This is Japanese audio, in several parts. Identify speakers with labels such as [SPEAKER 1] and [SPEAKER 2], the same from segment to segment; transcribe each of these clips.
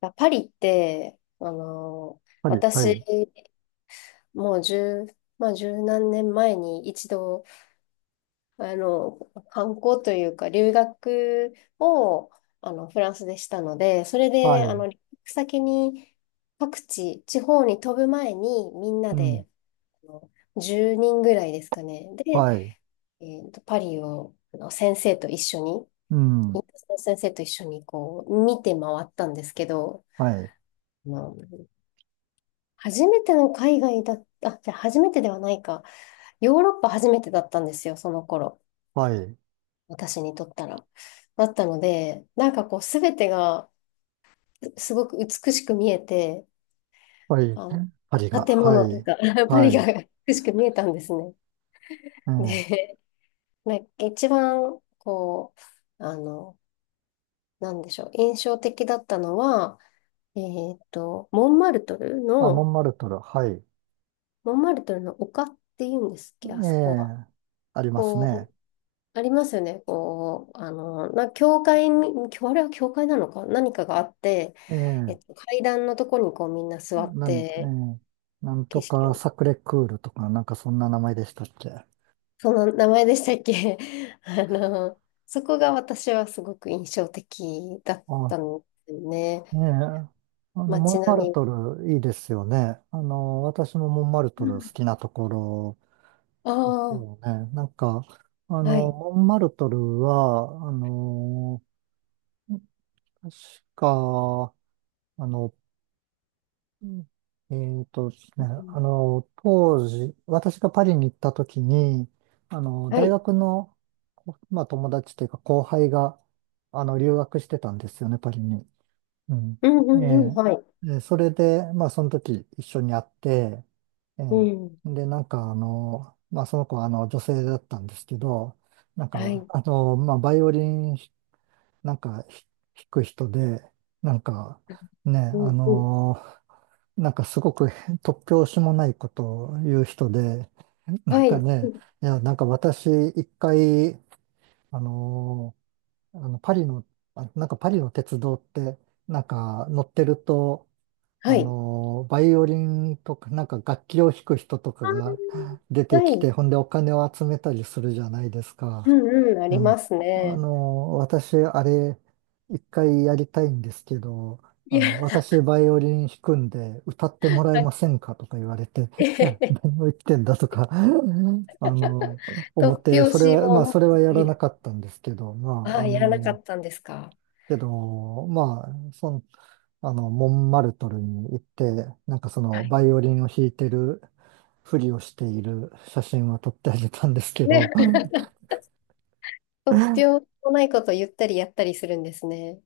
[SPEAKER 1] パリって、
[SPEAKER 2] はい、は
[SPEAKER 1] 私、
[SPEAKER 2] い、
[SPEAKER 1] もう十、まあ、十何年前に一度、あの、観光というか、留学を、フランスでしたので、それ
[SPEAKER 2] は
[SPEAKER 1] で、
[SPEAKER 2] い、
[SPEAKER 1] 留学先に、各地、地方に飛ぶ前に、みんな
[SPEAKER 2] うん、
[SPEAKER 1] で、あの、10人ぐらいですかね。で、
[SPEAKER 2] はい、
[SPEAKER 1] パリを、先生と一緒に、
[SPEAKER 2] うん、は
[SPEAKER 1] インドの先生と一緒に、こう、見て回ったんですけど、
[SPEAKER 2] い、
[SPEAKER 1] まあ初めての海外だ、あ、じゃあ初めてではないか。ヨーロッパ初めてだったんですよ、その頃。
[SPEAKER 2] はい、
[SPEAKER 1] 私にとったら。だったので、なんかこう、すべてがすごく美しく見えて、
[SPEAKER 2] はい、
[SPEAKER 1] あの、
[SPEAKER 2] 針が、
[SPEAKER 1] 建
[SPEAKER 2] は
[SPEAKER 1] 物と
[SPEAKER 2] い、
[SPEAKER 1] か、パリ
[SPEAKER 2] は
[SPEAKER 1] が
[SPEAKER 2] い、
[SPEAKER 1] 美しく見えたんですね。
[SPEAKER 2] ええ、
[SPEAKER 1] で、なんか一番、こう、なんでしょう、印象的だったのは、えーっと、モンマルトル
[SPEAKER 2] あ、モ
[SPEAKER 1] の、
[SPEAKER 2] ンマルトル、はい、
[SPEAKER 1] モンマルトルの丘っていうんですっけ、あ
[SPEAKER 2] え
[SPEAKER 1] そこは。
[SPEAKER 2] え、ありますね。
[SPEAKER 1] こありますよね。こう、教会に、あれは教会なのか、何かがあって、
[SPEAKER 2] ええ、
[SPEAKER 1] 階段のとこにこうみんな座って、
[SPEAKER 2] ええ、なんと
[SPEAKER 1] 景色
[SPEAKER 2] か
[SPEAKER 1] を、
[SPEAKER 2] サクレクールとか、なんかそんな名前でしたっけ。
[SPEAKER 1] その名前でしたっけ。 あの、そこが私はすごく印象的だっ
[SPEAKER 2] あ、
[SPEAKER 1] たんですよね。
[SPEAKER 2] ねえ、モ
[SPEAKER 1] 街
[SPEAKER 2] ン
[SPEAKER 1] 並
[SPEAKER 2] マル
[SPEAKER 1] み。
[SPEAKER 2] トルいいですよね。私もモンマルトル好きなところ
[SPEAKER 1] あ
[SPEAKER 2] です
[SPEAKER 1] あー、
[SPEAKER 2] よね。なんか、
[SPEAKER 1] はい。
[SPEAKER 2] モンマルトルは、確か、あの、えーとです
[SPEAKER 1] う
[SPEAKER 2] ね、
[SPEAKER 1] ん
[SPEAKER 2] あの、当時、私がパリに行った時に、
[SPEAKER 1] は
[SPEAKER 2] 大
[SPEAKER 1] い。
[SPEAKER 2] 学の、まあ、友達というか後輩が、留学してたんですよね、パリに。うん。
[SPEAKER 1] うんう
[SPEAKER 2] え
[SPEAKER 1] んうん。
[SPEAKER 2] え、
[SPEAKER 1] はい。
[SPEAKER 2] で、それで、まあ、その時一緒に会って、え
[SPEAKER 1] うん。
[SPEAKER 2] え、で、なんか、まあ、その子は、女性だったんですけど、なん
[SPEAKER 1] は
[SPEAKER 2] か、
[SPEAKER 1] い。
[SPEAKER 2] まあ、バイオリン、なんか、弾く人で、なんか、ね、
[SPEAKER 1] うんうん。
[SPEAKER 2] なんか、すごく突拍子もないことを言う人で、なん
[SPEAKER 1] はい。
[SPEAKER 2] か
[SPEAKER 1] う
[SPEAKER 2] ね、
[SPEAKER 1] ん
[SPEAKER 2] いや、なんか私、一回、あのパリの、あ、なんかパリの鉄道って、なんか乗ってると、
[SPEAKER 1] はい。
[SPEAKER 2] バイオリンとか、なんか楽器を弾く人とかが出
[SPEAKER 1] あー
[SPEAKER 2] てき
[SPEAKER 1] は
[SPEAKER 2] て、ほ
[SPEAKER 1] い。
[SPEAKER 2] んでお金を集めたりするじゃないです
[SPEAKER 1] う
[SPEAKER 2] か。
[SPEAKER 1] んうん。あ
[SPEAKER 2] う
[SPEAKER 1] り
[SPEAKER 2] ん。
[SPEAKER 1] ますね。
[SPEAKER 2] 私、あれ、一回やりたいんですけど、
[SPEAKER 1] いや。
[SPEAKER 2] 私、バイオリン弾くんで、歌っても らえ
[SPEAKER 1] は
[SPEAKER 2] ま
[SPEAKER 1] い。
[SPEAKER 2] せんかとか言われて、
[SPEAKER 1] え
[SPEAKER 2] い
[SPEAKER 1] へ
[SPEAKER 2] や、
[SPEAKER 1] へ、
[SPEAKER 2] 何を言ってんだとか、の、思っ
[SPEAKER 1] 突
[SPEAKER 2] て、
[SPEAKER 1] 拍
[SPEAKER 2] それ
[SPEAKER 1] 子
[SPEAKER 2] は、
[SPEAKER 1] も
[SPEAKER 2] まあ、
[SPEAKER 1] なさ
[SPEAKER 2] それは
[SPEAKER 1] す
[SPEAKER 2] やら
[SPEAKER 1] ぎ
[SPEAKER 2] な
[SPEAKER 1] る。
[SPEAKER 2] かったんですけど、ま
[SPEAKER 1] あ
[SPEAKER 2] あ、
[SPEAKER 1] あ、やらなかったんですか。
[SPEAKER 2] けど、まあ、その、モンマルトルに行って、なんかそ
[SPEAKER 1] は
[SPEAKER 2] の、
[SPEAKER 1] い。
[SPEAKER 2] バイオリンを弾いてるふりをしている写真は撮ってあげたんですけ
[SPEAKER 1] ね、
[SPEAKER 2] ど、うん、
[SPEAKER 1] 突拍子もないことを言ったりやったりするんですね。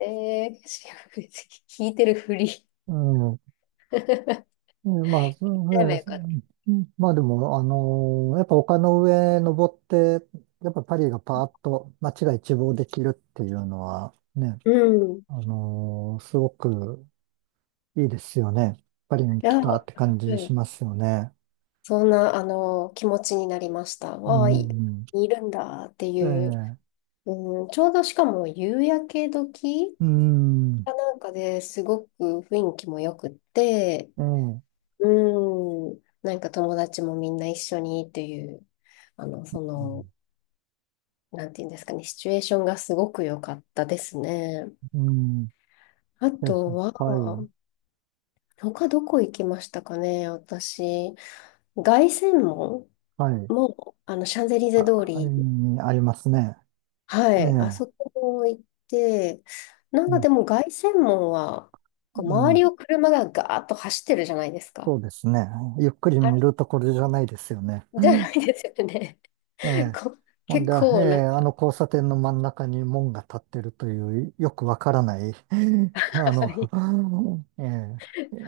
[SPEAKER 1] ええーし。 聞いてるふり。
[SPEAKER 2] うん、
[SPEAKER 1] や
[SPEAKER 2] うん、まあ、そ
[SPEAKER 1] れば
[SPEAKER 2] うで
[SPEAKER 1] よ
[SPEAKER 2] す。
[SPEAKER 1] かった。
[SPEAKER 2] うん、まあでも、やっぱ丘の上登って、やっぱパリがパーッと街が一望できるっていうのはね、
[SPEAKER 1] うん。い
[SPEAKER 2] すごくいいですよね。パリに来
[SPEAKER 1] や、
[SPEAKER 2] たっ
[SPEAKER 1] は
[SPEAKER 2] て感じし
[SPEAKER 1] い。
[SPEAKER 2] ますよね。
[SPEAKER 1] そんな、気持ちになりました。
[SPEAKER 2] う
[SPEAKER 1] わあ、
[SPEAKER 2] ん。
[SPEAKER 1] いるんだって
[SPEAKER 2] え
[SPEAKER 1] いう。
[SPEAKER 2] え、
[SPEAKER 1] うん、ちょうどしかも夕焼け時
[SPEAKER 2] うん、
[SPEAKER 1] かなんかですごく雰囲気も良くって、
[SPEAKER 2] ええ、う
[SPEAKER 1] うん。なんか友達もみんな一緒にっていう、あの、その、
[SPEAKER 2] ん、
[SPEAKER 1] なんていうんですかね、シチュエーションがすごく良かったですね。あ
[SPEAKER 2] です。
[SPEAKER 1] と
[SPEAKER 2] はい、
[SPEAKER 1] は、他どこ行きましたかね、私。凱旋門
[SPEAKER 2] はい。
[SPEAKER 1] も、シャンゼリゼ
[SPEAKER 2] あ、
[SPEAKER 1] 通
[SPEAKER 2] あれ
[SPEAKER 1] り、
[SPEAKER 2] にありますね。
[SPEAKER 1] は
[SPEAKER 2] ええ、
[SPEAKER 1] い、あそこも行って、なんかで
[SPEAKER 2] も
[SPEAKER 1] も凱旋門は、
[SPEAKER 2] う、
[SPEAKER 1] こう
[SPEAKER 2] う
[SPEAKER 1] 周
[SPEAKER 2] ん、
[SPEAKER 1] りを車がガーッと走ってるじゃないですか。
[SPEAKER 2] そうですね。ゆっくり
[SPEAKER 1] あ
[SPEAKER 2] 見
[SPEAKER 1] れ
[SPEAKER 2] るところじゃないですよね。う
[SPEAKER 1] じゃな
[SPEAKER 2] ん、
[SPEAKER 1] いですよね。
[SPEAKER 2] え え、
[SPEAKER 1] こう
[SPEAKER 2] ほん
[SPEAKER 1] 結
[SPEAKER 2] で、え
[SPEAKER 1] 構な
[SPEAKER 2] え、
[SPEAKER 1] ん
[SPEAKER 2] あの
[SPEAKER 1] か、
[SPEAKER 2] 交差点の真ん中に門が立ってるという、よくわからない、あ
[SPEAKER 1] は
[SPEAKER 2] の、
[SPEAKER 1] い
[SPEAKER 2] え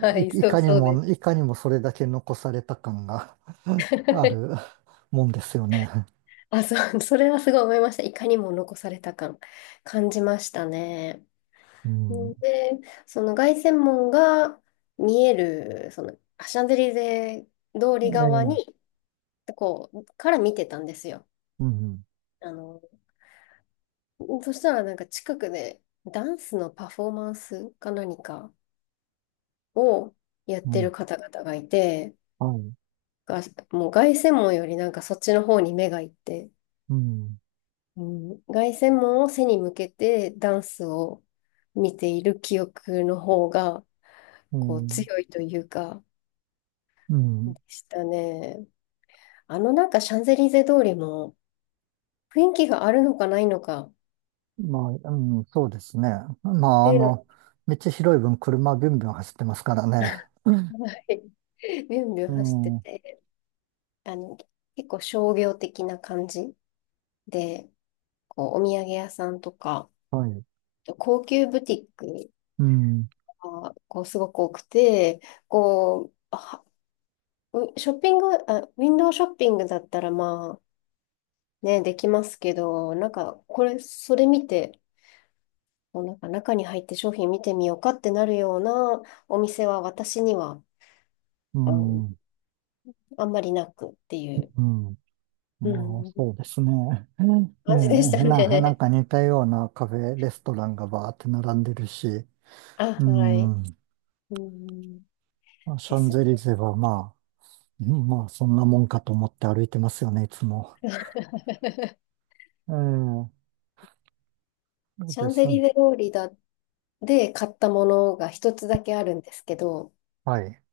[SPEAKER 1] は
[SPEAKER 2] え、
[SPEAKER 1] い、
[SPEAKER 2] い
[SPEAKER 1] そう、
[SPEAKER 2] かに
[SPEAKER 1] そうで
[SPEAKER 2] も、
[SPEAKER 1] す。
[SPEAKER 2] いかにもそれだけ残された感がある もんですよね。
[SPEAKER 1] あ、そう。それはすごい思いました。いかにも残された感じましたね。
[SPEAKER 2] うん。
[SPEAKER 1] で、その凱旋門が見える、その、シャンゼリゼ通り側
[SPEAKER 2] ええ、
[SPEAKER 1] に、こう、から見てたんですよ。
[SPEAKER 2] うん、
[SPEAKER 1] あの、そしたらなんか近くでダンスのパフォーマンスか何かをやっ
[SPEAKER 2] う
[SPEAKER 1] て
[SPEAKER 2] ん、
[SPEAKER 1] る方々がいて、
[SPEAKER 2] はい、
[SPEAKER 1] が、もう凱旋門よりなんかそっちの方に目がいって、
[SPEAKER 2] うん、
[SPEAKER 1] うん、凱旋門を背に向けてダンスを見ている記憶の方が
[SPEAKER 2] う
[SPEAKER 1] こう
[SPEAKER 2] ん、
[SPEAKER 1] 強いというか
[SPEAKER 2] う
[SPEAKER 1] で
[SPEAKER 2] ん、
[SPEAKER 1] したね。なんかシャンゼリゼ通りも雰囲気があるのかないのかっ
[SPEAKER 2] まあ、うん、そうですね。まあ、
[SPEAKER 1] ていうの
[SPEAKER 2] 道広い分車ビュンビュン走ってますからね。う
[SPEAKER 1] が、はい、ビュンビュン走って
[SPEAKER 2] ん、うん、
[SPEAKER 1] て、あの結構商業的な感じでこうお土産屋さんとか
[SPEAKER 2] はい、
[SPEAKER 1] 高級ブティック
[SPEAKER 2] うん、
[SPEAKER 1] がこうすごく多くてこうはうショッピング、あ、ウィンドウショッピングだったらまあね、できますけど、なんかそれ見て、もうなんか中に入って商品見てみようかってなるようなお店は私には、
[SPEAKER 2] う
[SPEAKER 1] あの、
[SPEAKER 2] ん、う
[SPEAKER 1] あんまりなくっていう、
[SPEAKER 2] ん、
[SPEAKER 1] う
[SPEAKER 2] まあ、
[SPEAKER 1] ん、
[SPEAKER 2] そうですね。うん、え
[SPEAKER 1] 感じでした
[SPEAKER 2] え、なん
[SPEAKER 1] ね。
[SPEAKER 2] か似たようなカフェ、レストランがバーって並んでるし、
[SPEAKER 1] あ、
[SPEAKER 2] う
[SPEAKER 1] はい。
[SPEAKER 2] ん、
[SPEAKER 1] うん、
[SPEAKER 2] シ
[SPEAKER 1] で
[SPEAKER 2] ャン
[SPEAKER 1] す
[SPEAKER 2] ゼリ
[SPEAKER 1] ね。
[SPEAKER 2] ゼはまあ、うん、まあ、そんなもんかと思って歩いてますよね、いつも。ええ、そう
[SPEAKER 1] シャ
[SPEAKER 2] で
[SPEAKER 1] ンゼ
[SPEAKER 2] す。
[SPEAKER 1] リゼ通りだで買ったものが一つだけあるんですけど、
[SPEAKER 2] はい。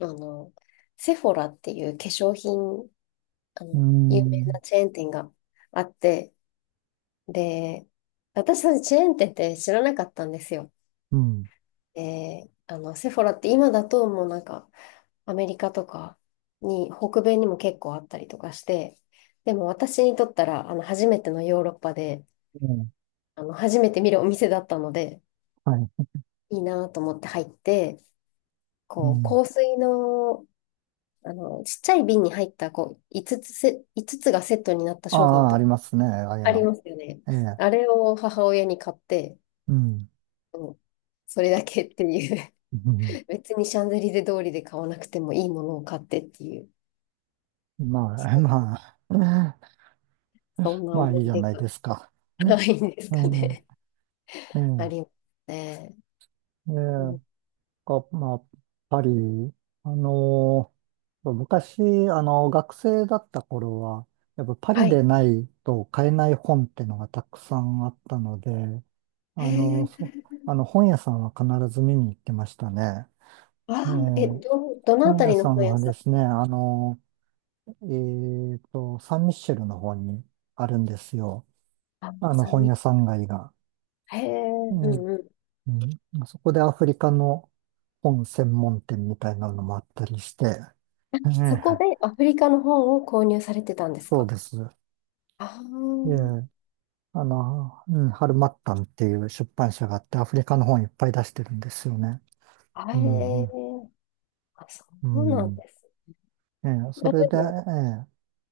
[SPEAKER 1] あの、セフォラっていう化粧品
[SPEAKER 2] うー
[SPEAKER 1] 有名
[SPEAKER 2] ん、
[SPEAKER 1] なチェーン店があって、で、私たちチェーン店って知らなかったんですよ。
[SPEAKER 2] うん、
[SPEAKER 1] で、セフォラって今だともうなんか、アメリカとかに、北米にも結構あったりとかして、でも私にとったら、初めてのヨーロッパで、
[SPEAKER 2] うん、
[SPEAKER 1] 初めて見るお店だったので、
[SPEAKER 2] はい、
[SPEAKER 1] いいなと思って入って、
[SPEAKER 2] う
[SPEAKER 1] こう、
[SPEAKER 2] ん。
[SPEAKER 1] 香水の、ちっちゃい瓶に入った、こう、5つつがセットになった
[SPEAKER 2] あ
[SPEAKER 1] 商品
[SPEAKER 2] あ、あり
[SPEAKER 1] と
[SPEAKER 2] ますね、ああいう
[SPEAKER 1] あり
[SPEAKER 2] の。
[SPEAKER 1] ますよね。
[SPEAKER 2] ええ、
[SPEAKER 1] あれを母親に買って、
[SPEAKER 2] うん、
[SPEAKER 1] うん、それだけっていう。
[SPEAKER 2] うん。
[SPEAKER 1] 別にシャンゼリゼ通りで買わなくてもいいものを買ってっていう、
[SPEAKER 2] まあ、まあ、
[SPEAKER 1] そんな
[SPEAKER 2] まあ
[SPEAKER 1] 思
[SPEAKER 2] いいじ
[SPEAKER 1] い
[SPEAKER 2] ゃ
[SPEAKER 1] 出
[SPEAKER 2] ない
[SPEAKER 1] が
[SPEAKER 2] ですか。う
[SPEAKER 1] な
[SPEAKER 2] ん、
[SPEAKER 1] いんですかね。
[SPEAKER 2] う
[SPEAKER 1] あ
[SPEAKER 2] ん、
[SPEAKER 1] りま
[SPEAKER 2] え
[SPEAKER 1] すね。
[SPEAKER 2] え、え
[SPEAKER 1] う
[SPEAKER 2] え、
[SPEAKER 1] ん、
[SPEAKER 2] まあ、パリ、あの昔、学生だった頃は、やっぱパ
[SPEAKER 1] は
[SPEAKER 2] リで
[SPEAKER 1] い。
[SPEAKER 2] ないと買えない本ってのがたくさんあったので、あ
[SPEAKER 1] へ
[SPEAKER 2] の、そ、
[SPEAKER 1] え。
[SPEAKER 2] あの、本屋さんは必ず見に行ってましたね。
[SPEAKER 1] わ
[SPEAKER 2] ええ。
[SPEAKER 1] あ、どのあ
[SPEAKER 2] 本
[SPEAKER 1] た
[SPEAKER 2] 屋
[SPEAKER 1] りの
[SPEAKER 2] さん
[SPEAKER 1] 本屋
[SPEAKER 2] は
[SPEAKER 1] さ
[SPEAKER 2] で
[SPEAKER 1] ん？
[SPEAKER 2] すね、サンミッシェルの方にあるんですよ。
[SPEAKER 1] あ、三
[SPEAKER 2] 本
[SPEAKER 1] 味。
[SPEAKER 2] 屋さん街が。
[SPEAKER 1] へえ、
[SPEAKER 2] う
[SPEAKER 1] う
[SPEAKER 2] ん、
[SPEAKER 1] んうん。
[SPEAKER 2] うん、そこでアフリカの本専門店みたいなのもあったりして、え
[SPEAKER 1] そ
[SPEAKER 2] え、
[SPEAKER 1] こでアフリカの本を購入されてたんです
[SPEAKER 2] そう
[SPEAKER 1] か？
[SPEAKER 2] です。
[SPEAKER 1] ああ
[SPEAKER 2] ええ、
[SPEAKER 1] ー、
[SPEAKER 2] うん、ハルマッタンっていう出版社があって、アフリカの本いっぱい出してるんですよね。
[SPEAKER 1] あれ、
[SPEAKER 2] うん、
[SPEAKER 1] あ、そ
[SPEAKER 2] う
[SPEAKER 1] うな
[SPEAKER 2] ん、う
[SPEAKER 1] ん
[SPEAKER 2] ん。
[SPEAKER 1] です。
[SPEAKER 2] ええ、そ
[SPEAKER 1] あ、で
[SPEAKER 2] れで、
[SPEAKER 1] も、
[SPEAKER 2] え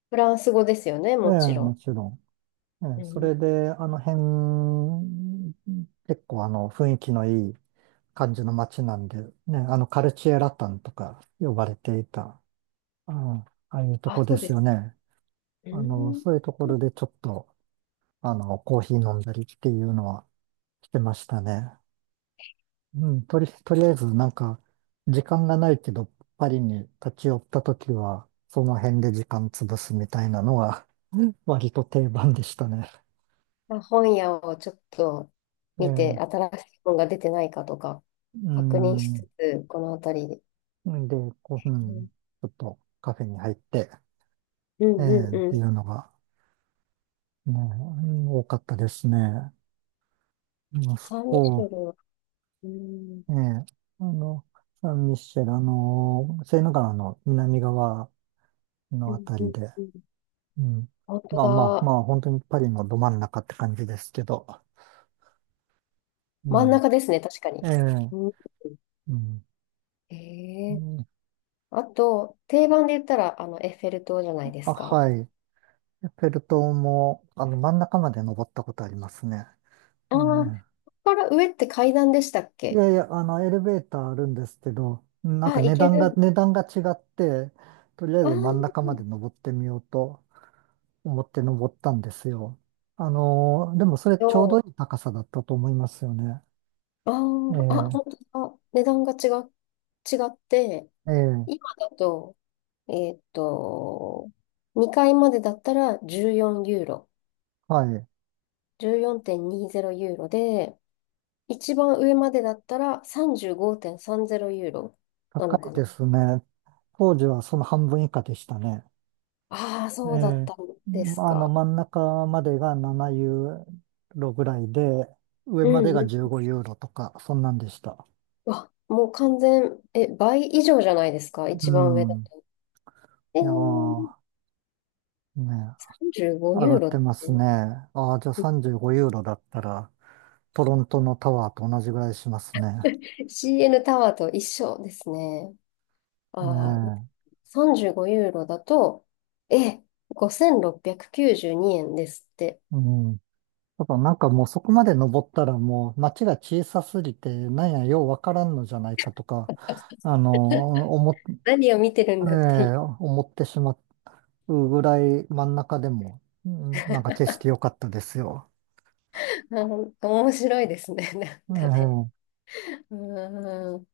[SPEAKER 1] フランス語ですよね、
[SPEAKER 2] え、え
[SPEAKER 1] も
[SPEAKER 2] え、
[SPEAKER 1] ち
[SPEAKER 2] も
[SPEAKER 1] ろ
[SPEAKER 2] ちろん。え
[SPEAKER 1] ん。
[SPEAKER 2] え、
[SPEAKER 1] う
[SPEAKER 2] そ
[SPEAKER 1] ん。
[SPEAKER 2] れで、あの辺、結構あの雰囲気のいい感じの街なんで、ね、あのカルチエラタンとか呼ばれていた、うん、ああいうと
[SPEAKER 1] あ、
[SPEAKER 2] こ
[SPEAKER 1] そ
[SPEAKER 2] で
[SPEAKER 1] うで
[SPEAKER 2] すよ
[SPEAKER 1] す。
[SPEAKER 2] ね。
[SPEAKER 1] うん。
[SPEAKER 2] そういうところでちょっと、コーヒー飲んだりっていうのはしてましたね。うん、とりあえずなんか、時間がないけど、パリに立ち寄った時は、その辺で時間潰すみたいなのが割と定番でしたね。
[SPEAKER 1] まあ、本屋をちょっと
[SPEAKER 2] え
[SPEAKER 1] 見て、
[SPEAKER 2] え、
[SPEAKER 1] 新しい本が出てないかとか、
[SPEAKER 2] う
[SPEAKER 1] 確認しつ
[SPEAKER 2] ん。
[SPEAKER 1] つ、この辺りで。
[SPEAKER 2] うん、で、こう、う
[SPEAKER 1] う
[SPEAKER 2] ん、ち
[SPEAKER 1] ん
[SPEAKER 2] ょっとカフェに入って、
[SPEAKER 1] う
[SPEAKER 2] え
[SPEAKER 1] んう
[SPEAKER 2] え
[SPEAKER 1] ん
[SPEAKER 2] っ
[SPEAKER 1] う
[SPEAKER 2] てい
[SPEAKER 1] ん。
[SPEAKER 2] うのが、ね、うん、多かったですね。まあ、
[SPEAKER 1] サンミシェ
[SPEAKER 2] そ
[SPEAKER 1] ルは、うん、
[SPEAKER 2] う、ええ、あの、サンミッシェル、セーヌ川の南側の
[SPEAKER 1] う
[SPEAKER 2] あ
[SPEAKER 1] ん
[SPEAKER 2] た
[SPEAKER 1] う
[SPEAKER 2] り
[SPEAKER 1] ん
[SPEAKER 2] で、
[SPEAKER 1] うん。
[SPEAKER 2] うん、
[SPEAKER 1] 本当
[SPEAKER 2] まあまあま
[SPEAKER 1] だ。
[SPEAKER 2] あ、本当にパリのど真ん中って感じですけど、う
[SPEAKER 1] 真ん
[SPEAKER 2] ん、
[SPEAKER 1] 中ですね、確か
[SPEAKER 2] え
[SPEAKER 1] に。
[SPEAKER 2] え、
[SPEAKER 1] うん、
[SPEAKER 2] うん、
[SPEAKER 1] へ
[SPEAKER 2] う
[SPEAKER 1] え、
[SPEAKER 2] ん、
[SPEAKER 1] あと、定番で言ったら、エッフェル塔じゃないで
[SPEAKER 2] あ、
[SPEAKER 1] すか。
[SPEAKER 2] はい。エッフェル塔も、真ん中まで登ったことありますね。
[SPEAKER 1] あ
[SPEAKER 2] ええ。
[SPEAKER 1] あ、ここから上って階段でしたっ
[SPEAKER 2] い
[SPEAKER 1] け？
[SPEAKER 2] やいや、エレベーターあるんですけど、なんか
[SPEAKER 1] あ、行ける。
[SPEAKER 2] 値段が違って、とりあえ
[SPEAKER 1] あ
[SPEAKER 2] ず
[SPEAKER 1] あ、
[SPEAKER 2] 真ん中まで登ってみようと思って登ったんですよ。でもそれ
[SPEAKER 1] ど
[SPEAKER 2] ちょうど
[SPEAKER 1] う
[SPEAKER 2] いい高さだったと思いますよね。
[SPEAKER 1] あ
[SPEAKER 2] え
[SPEAKER 1] あ
[SPEAKER 2] え、
[SPEAKER 1] あ、本当だ。値段が違う、違って、
[SPEAKER 2] ええ、
[SPEAKER 1] 今だと、えっと、2階までだったら14ユーロ、
[SPEAKER 2] はい。
[SPEAKER 1] 14.20ユーロで、一番上までだったら35.30ユーロな
[SPEAKER 2] 高
[SPEAKER 1] の
[SPEAKER 2] い
[SPEAKER 1] か
[SPEAKER 2] で
[SPEAKER 1] な。
[SPEAKER 2] すね。当時はその半分以下でしたね。
[SPEAKER 1] ああ、
[SPEAKER 2] え
[SPEAKER 1] そうだっ
[SPEAKER 2] え、
[SPEAKER 1] たんです
[SPEAKER 2] まあの、
[SPEAKER 1] か。
[SPEAKER 2] 真ん中までが7ユーロぐらいで、上
[SPEAKER 1] う
[SPEAKER 2] まで
[SPEAKER 1] ん
[SPEAKER 2] が
[SPEAKER 1] うん。
[SPEAKER 2] 15ユーロとか、そんなんでした。
[SPEAKER 1] わ、もう完全、え、倍以上じゃないですか、
[SPEAKER 2] う
[SPEAKER 1] 一番上だ
[SPEAKER 2] ん。
[SPEAKER 1] と。えー、
[SPEAKER 2] いやーね、
[SPEAKER 1] 35
[SPEAKER 2] 上が
[SPEAKER 1] ユー
[SPEAKER 2] っ
[SPEAKER 1] ロ
[SPEAKER 2] て
[SPEAKER 1] っ
[SPEAKER 2] ます
[SPEAKER 1] て
[SPEAKER 2] ね。ああ、じゃあ35ユーロだったら、トロントのタワーと同じぐらいしますね。
[SPEAKER 1] CN タワーと一緒ですね。
[SPEAKER 2] え
[SPEAKER 1] ああ、
[SPEAKER 2] え、
[SPEAKER 1] 35ユーロだと、え、5692円ですって。
[SPEAKER 2] うん。ただなんかもうそこまで登ったらもう街が小さすぎて、なんやようわからんのじゃないかとか、あ の、思っ、
[SPEAKER 1] 何を見てるん
[SPEAKER 2] え
[SPEAKER 1] だってい
[SPEAKER 2] 思ってしまうぐらい真ん中でも、うん、なんか景色良かったですよ。
[SPEAKER 1] う。あー面白いですね。なんかね。
[SPEAKER 2] ええ
[SPEAKER 1] うーん。